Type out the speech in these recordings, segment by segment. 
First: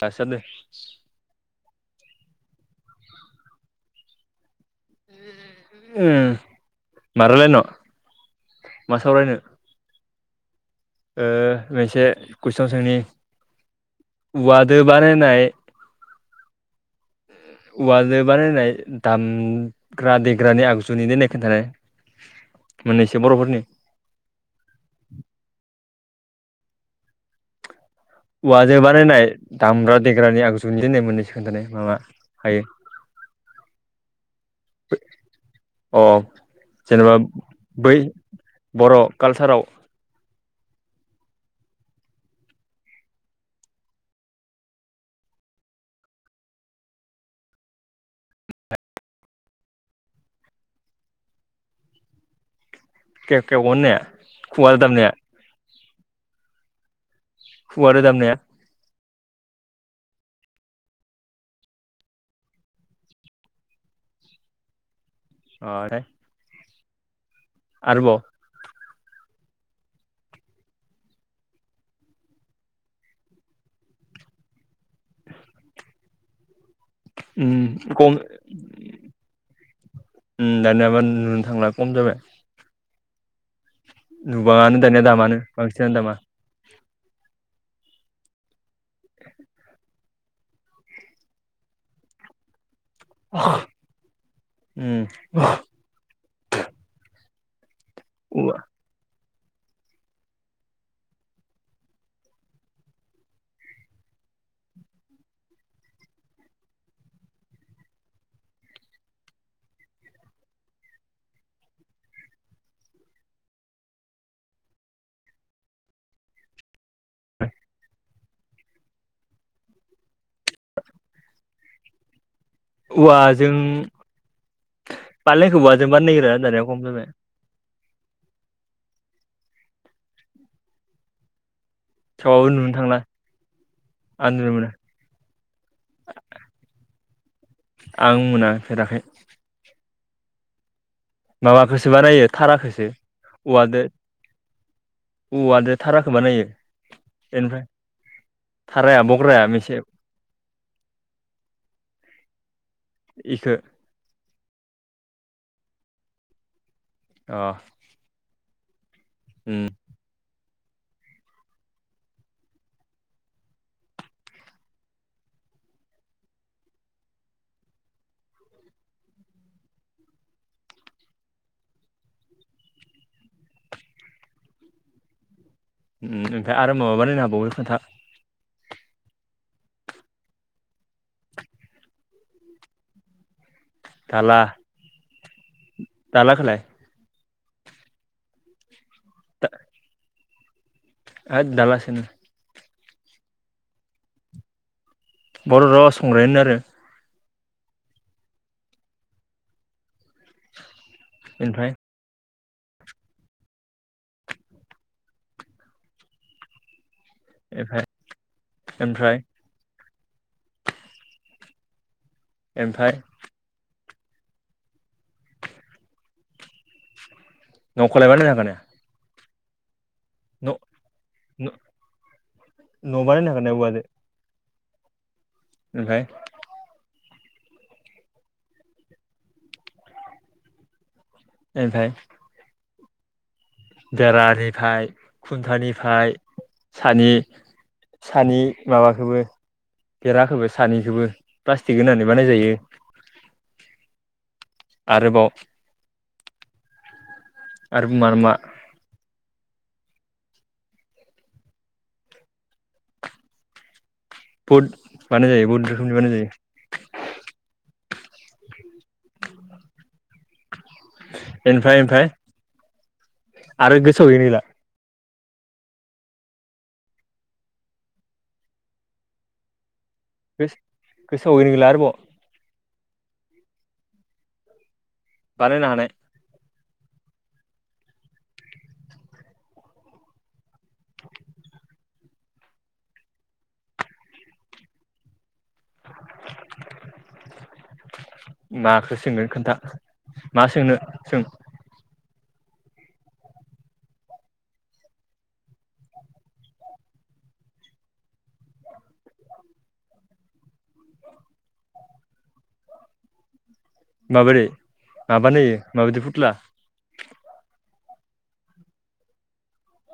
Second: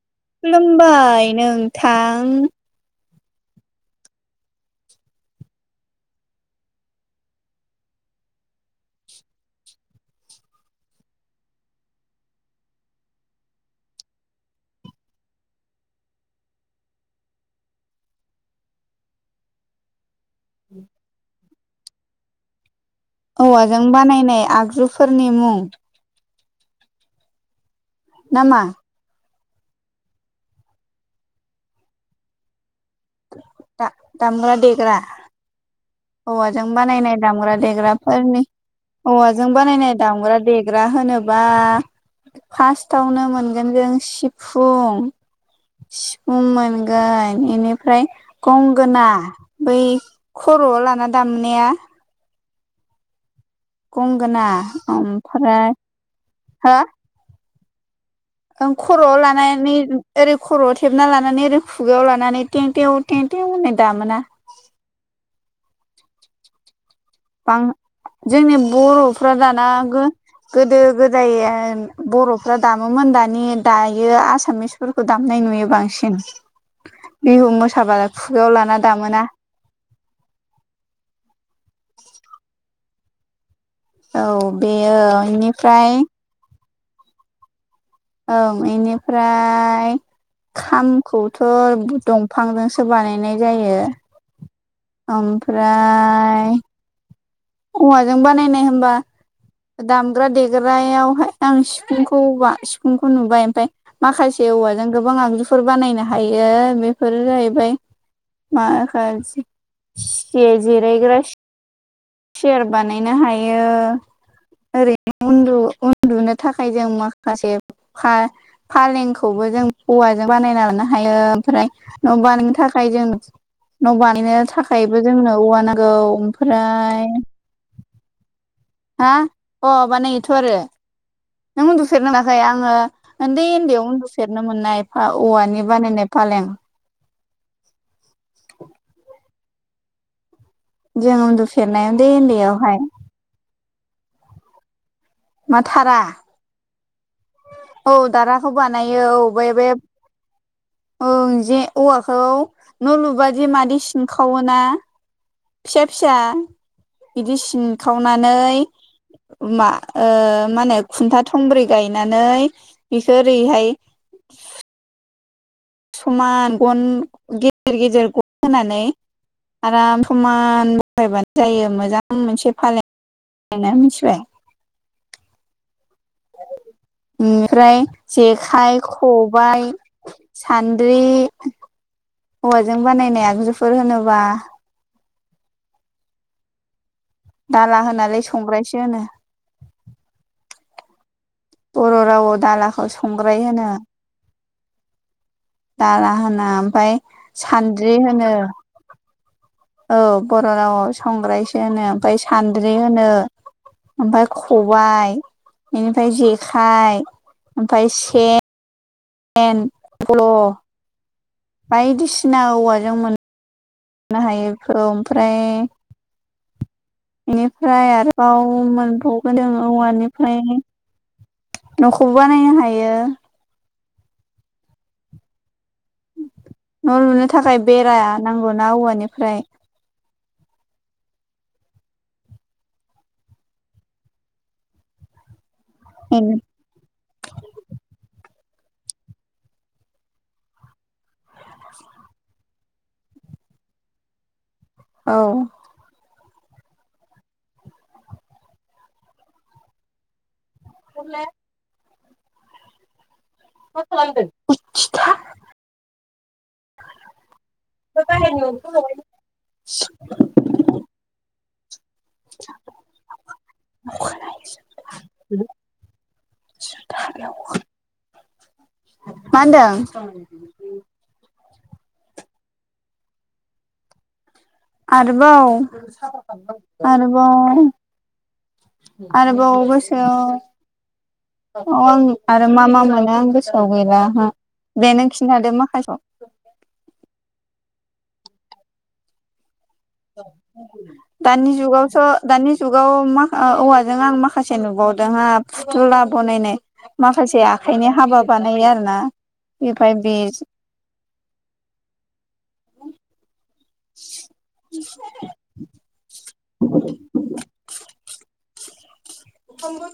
दासान्दि खुलुमबाय नोंथां। मारायलायनो मा सावरायनो। मोनसे कुइसन सोंनि वुवादो बानायनाय औवाजों बानायनाय दामग्रा देग्रानि आगजुनिनोनाय खिन्थानाय मोनसो औवाजों बानायनाय आगजुफोरनि मुं नामा औवाजों बानायनाय दामग्रा देग्रानि आगजुनिनाय मोननैसो खोन्थानाय माबा हायो। दामला-देग्रा अ औवाजों जेनेबा बानायनाय बै दामग्रा-देग्राफोरनि बर' औवाजों कालसाराव बानायनाय दामग्रा दे हाग्रा होनोबा फार्टावनो मोनगोन जों सिफुं सिफुं मोनगोन बेनिफ्राय गंगोना बै खर' लाना दामनाया। गंगोना [unintelligible] हो खुगादो दामनाया। खर'आव लानानै ओरै खर'आव थेबना लानानै ओरै खुगायाव लानानै थेंट होननाय दामोना अ दे। [unintelligible] आरोबाव। जोंनि बर'फ्रा दाना। गोदो गोदाय बर'फ्रा दामोमोन दानि दायो आसामिस फोरखौ दामनाय नुयो बांसिन उम बिहु मोसाबाला खम खुगायाव लाना दामोना दानियाबा नुनो थांला खम जाबाय औ नुबाङानो दानिया बेयो दामानो बांसिनानो बेनिफ्राय दामा ओं इनिफ्राय खामखौथ'दं। बिफांजोंसो बानायनाय जायो उम ओमफ्राय। औवाजों औवा बानायनाय होमबा दामग्रा देग्रायावहाय आं सिफुंखौ हा सिफुंखौ नुबाय ओमफ्राय। माखासे औवाजों गोबां आगजुफोर बानायनो हायो बेफोर जाहैबाय। [unintelligible] चेयार बानायनो हायो ओरैनो। उन्दुनो थाखाय जों माखासे खा फालेंखौबो जों औवाजों बानायना लानो हायो ओमफ्राय न' बानायनो थाखाय फ्राय जों औवाजों न' बानायनो थाखायबो जोंनो बानायनायखौ औवा औवाजों नांगौ बानायो रा दानिया खम ओमफ्राय जाबाय हा अ बानायोथ' आरो नों उन्दुफेरनो मोनाखै थेवबाबो नुनो आङो थांला उन्दै उन्दैयाव उन्दु आं सेरनो नुनो मोना मोननाय औवानि बानायनाय फालें आं मोना फेराखै जों उन्दुफेरनाय माबाखौसो उन्दै बानायो उन्दैयावहाय थाराखौसो औवादो मा औवादो धारा धारखौ बानायो। बेनिफ्राय औ दाराखौ थाराया बानायो औ बग्राया बे बे मोनसे ओं जे औवाखौ न' लुबादि इखो मादि सिनखावोना फिसा फिसा बिदि अ सिन खावनानै उम मा खुनथा थंब्रै गाय गायनानै बिखौ ओरैहाय समान गन गेजेर गेजेर गन होनानै आराम समान बायबानो जायो मोजां मोनसे फालें ा मिथिबाय। ओमफ्राय आरो माबाबानो होनांबावो ओमफ्राय खोन्था जेखाइ खबाय सान्द्रि हौवाजों बानायनाय आगजुफोर होनोबा दाला खालाय दाला होनालै संग्रायसो होनो। [inaudible] होद बर' दालासोनो रावआव दालाखौ संग्राय होनो बर' रावाव दाला संग्राय होनो होना आरो ओमफ्राय सान्द्रि होनो। औ बर' राव संग्रायसो होनो ओमफ्राय सान्द्रि होनो ओमफफ्राय खबाइ बेनिफ्राय जेखाइ ओमफ्राय सेन ओमफ्राय दन ब्ल' बायदिसिना ओमफ्राय औवाजों मोननो हायैखौ ओमफ्राय बेनिफ्राय न'खौलाय बानायनो आरोबाव हागोन मोनबावगोनदो औवानि ओमफ्राय ना न'खौबो बानायनो न' हायो। [inaudible] ओमफ्राय न' लुनो थाखाय बेरा नांगौनाा औवानिफ्राय ओमफ्राय बेरानिफ्राय खन्थानिफ्राय सानि फिसानि माबाखोबो बेराखौबो सानैखौबो प्लास्टिक होनानै बानायजायो। [inaudible] औ आरोबाव आरो मा मा? अ [unintelligible] बहुद बानाय जायो बहुद रोखोमनि बानाय जायो। ब न अथ [unintelligible] निफ्राय ओमफफ्राय आरो मा गोसोआव है नैला [unintelligible] मा होनदों। गोस गोसोआवैनिला आरोबाव आरोबाव बानायनो हानाय आरोबाव आरबाव गेसौ अ आं आरो मा मा मोनो आं गोसोआव गैला दे नों खिनथादो माखासे नाखौ सोंगोन खोन्था मा सोंनो सों दानि जुगावथ' दानि जुगाव माख औवाजों आं माखासे नुबावदों ह फुथुला बनायनाय माखासे आखाइनि हाबा बानायो आरोना ओमफाय बि माबोरै माबानाय होयो माबायदि फुथ्ला [unintelligible]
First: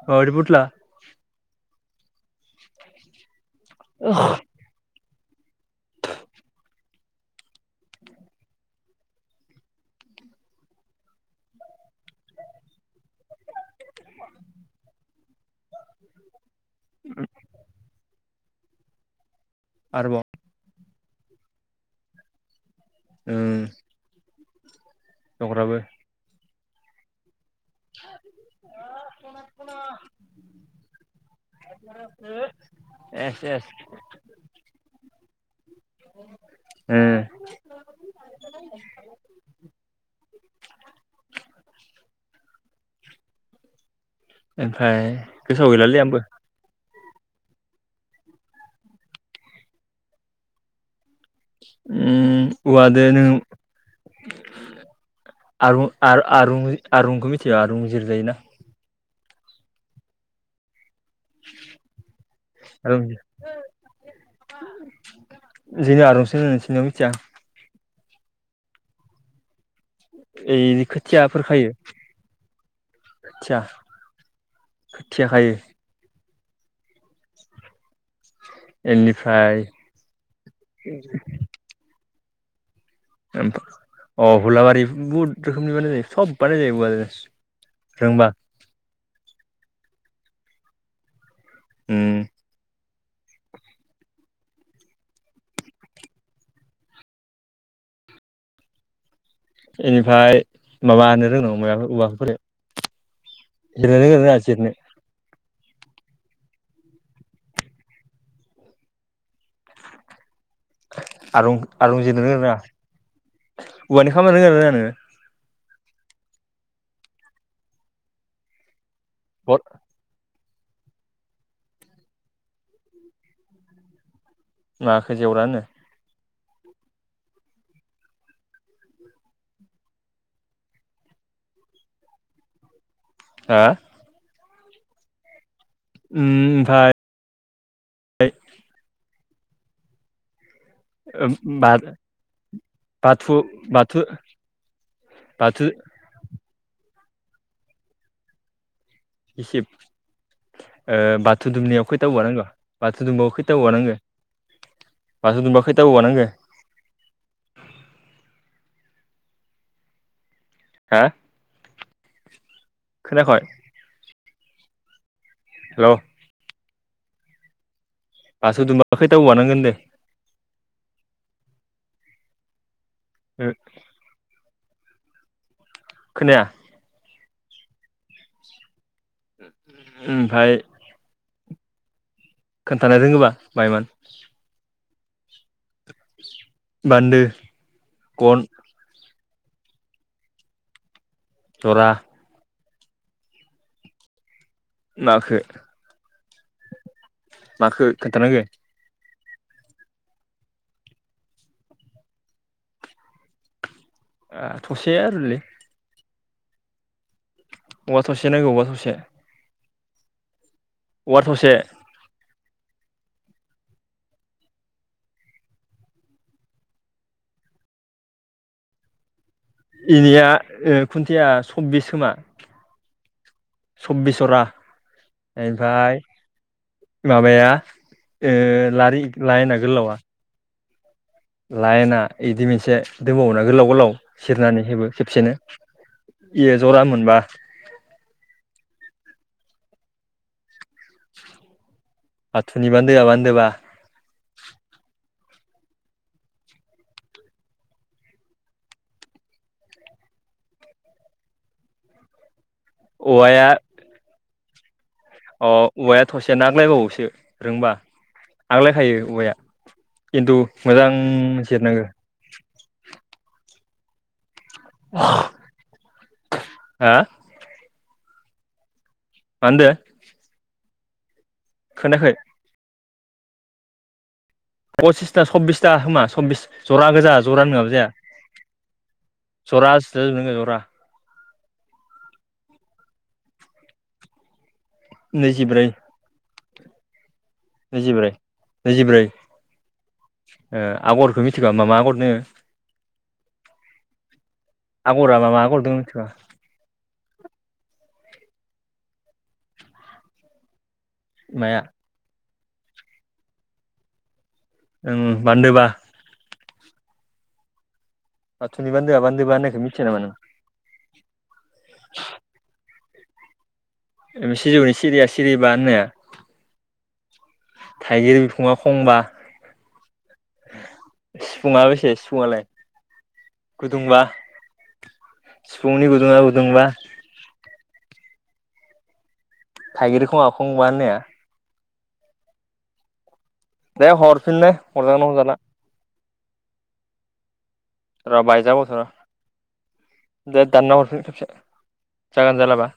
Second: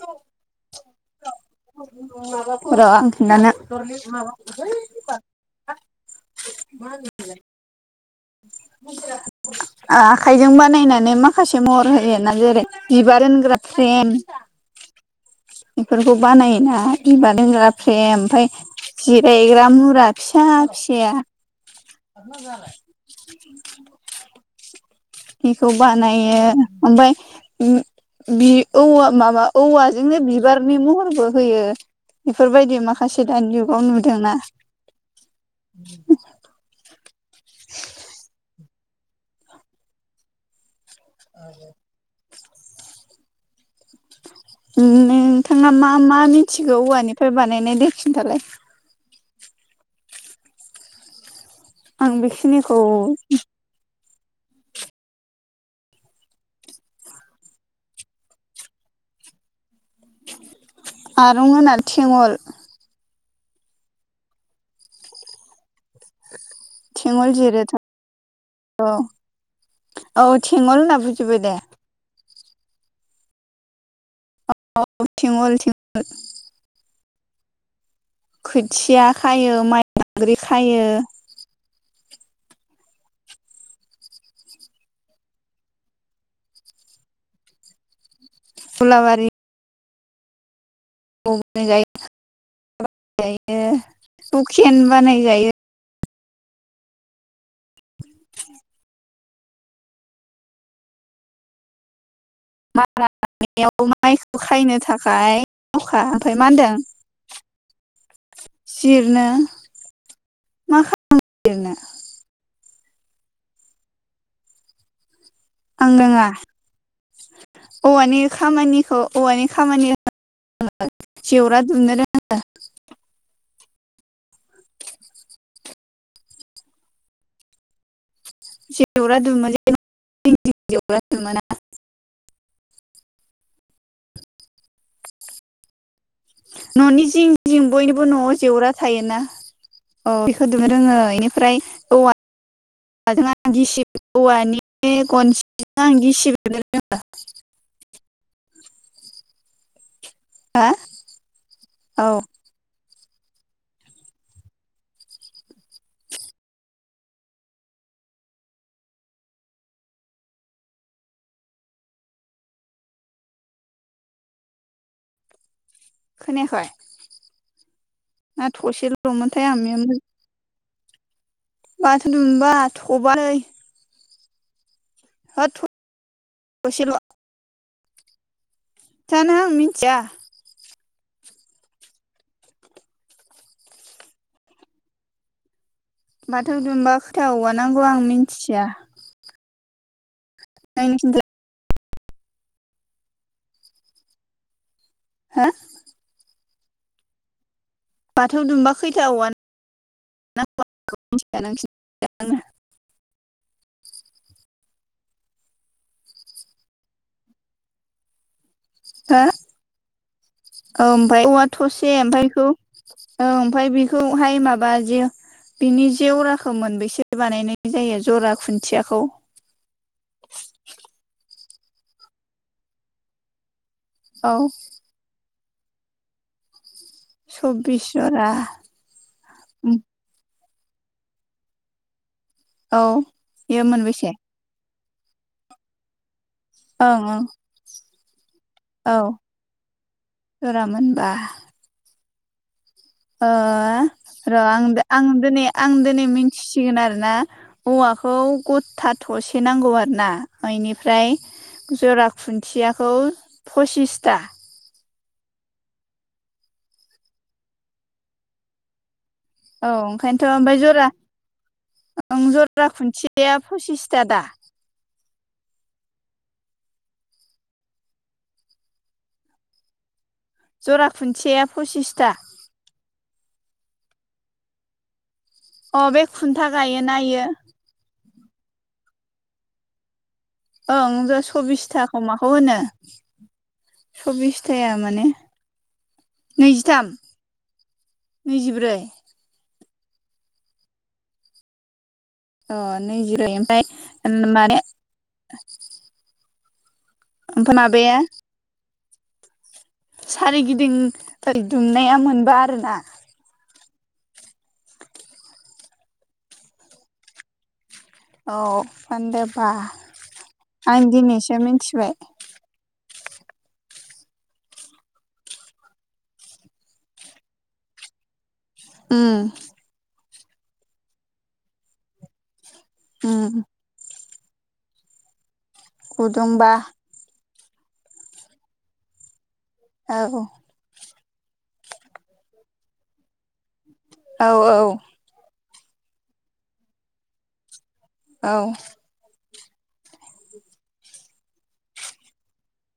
माबादि फुथला [unintelligible] मा होनो [unintelligible] आखाइजों बानायनानै माखासे महर होयोना जेरै बिबार होनग्रा फ्रेम बेफोरखौ बानायोना बिबार लोंग्रा फ्रेम ओमफ्राय जिरायग्रा मुरा आरोबाव फिसा फिसाया ओ इखौ बानायो ओमफ्राय औव माबा औवाजोंनो बिबारनि महरबो होयो बेफोरबायदि माखासे एस दानि एस जुगाव नुदोंना ओ औ ओमफ्राय गोसोआव नोंथाङा मा गैलालै आंबो मा मिथिगौ औवानिफ्राय बानायनाय दे खिन्थालाय आं उम बेखिनिखौ औवादो नों आरो आरुंखौ मिथियो आरुजिर जायोना आरं होना थेंवल आरूं जोंनिथिं आरुं होनो मिथिया थेंगल जिरोथ' औ औ थेंगल होनना बुजिबाय दे आतसाा औ थेवल थेवल खोथिया बेनिफ्राय खायो माइ दांग्रि खायो हुलाबारि बुहुत रोखोमनि बानायनाय जायो सब बानाय जायो थों बा हुलााबारि उम हुखेन बानायजायो [unintelligible] बेनिफ्राय माबानो रोंनांगौ माबाफोर औवाफोर मारा होनायाव जिरनो रोंनो माइखौ रोङा जिरनो खायनो थाखाय अखा ओमफ्राय मा होनदों जिरनो मा खालामनो आरुं जिरनो रोंगोना रोङा नों औवानि खामानि रोंगोना रोंङा नों आं रङा औवानि खामानिखौ औवानि बद खामानि जेवरा दुमनो रोंङो उम माखो जेवरा होनो जेवरा दुमनाय जायो ना जिं जिं जेवरा दुमोना हा उम ओमफ्राय न'नि जिं जिं बयनिबो न'आव जेवरा थायोना औ खौ दुमनो रोङो बेनिफ्राय बाथौ औवा औवाजों बाथौ आं बाथौ गिसिब औवानि बाथौ गनसिजों आं गिसिब हेबनो रोंङो इसे रोङा बाथौ दुमनायाव खैथा औ औवा नांगौ बाथौ दुमबाबो खैथाबो गानांगो बाथौ दुमबा खैथा बोवानांगो हो खोनायाखै हेलौ खोनायाखै ना बाथौ दुमबा थसेल'ल' खैथा औवा मोनथाय नांगोन आमयाव होनदो बाथोन द मोनबा थबाल [inaudible] ओ थु खोनाया थसेल जानो आं मिथिया ओमफ्राय खोन्थानो रोङोबा बायमोन बाथौ दुमबा बान्दो खोथा औवा नांगौ आं गन मिथिया आंनो खिनथा जरा नाखो हो माखो बाथौ खोन्थानांगो दुमबा खैथा औवौ मिथिया [unintelligible] खिन आ थसे आरोलै औवा थसे नांगौ औवा थसे औ खिन्था ओमफ्राय औ थसे ओमफ्राय बेखौ औ ओमफ्राय बेखौहाय माबा जे बिनि जेवराखौ मोनबसो बानायनाय जायो जरा खुन्थियाखौ एनिया खुन्थिया सब्बिस खोमा सब्बिस औ जरा ओमफ्राय माबाया सब्बिस जरा लारि लाायना गोलावा लाइना बिदि मोनसे औ दोनबावोा बेयो गोलाव गोलाव मोनबैसे सेरनानै हेबो खेबसेनो इयो जरा ओं मोनबा औ ओं औ जरा मोनबा बाथौनि बानदोया बा अ र' आं आं दिनै आं दिनै मिथिसिगोन आरोना औवाखौ गथा थसे नांगौ आरो ना बेनिफ्राय जरा खुन्थियाखौ औवाया फसिसथा अ औवाया थसेयानो आग्लायबावोसो रोंबा आग्लायखायो औवाया औ ओंखायनोथ' खिन्थु ओमफ्राय जरा मोजां जिरनांगो ओं जरा खुन्थियाया फसिसथा दा हा मा होनदो जरा खुन्थिया खोनायाखै पसिसथा पसिसथा सब्बिसथा अ बे होमा सब्बिस खुन्था जरा गायोना गोजा इयो जरा नङाबा जाया जरा नों जरा ओं बे सब्बिसथाखौ माखौ होनो सब्बिसथाया माने नैजिब्रै नैजिथाम नैजिब्रै नैजिब्रै आगरखौ मिथिखा मा मा आगरनो अ नैजिब्रै ओमफ्राय माने आगरा मा आगरदों मिथिबा ओमफ्राय माबाया सारिगिदिं माया दुमनाया मोनबा आरोना ओम बान्दोबा औ बाथौनि बान्दोआ बान्दोबा फान्दोबा होननायखौ मिथिया नामा नों आं दिनैसो मिथिबाय। सिजौनि सिरिया सिरि बा होननाया। थाइगिर बिफाङा खंबा। उम सिफुङा बेसे सिफुङलाय उम गुदुंब्लाा सिफुंनि गुदुङा गुदुंबा। थाइगिरखौ औ आखंब ने दे औ हरफिन दो औ हरजागोन ना जाना र' औ बायजाबथ' र' दे दानना हरफिन खेबसे जागोन जालाबा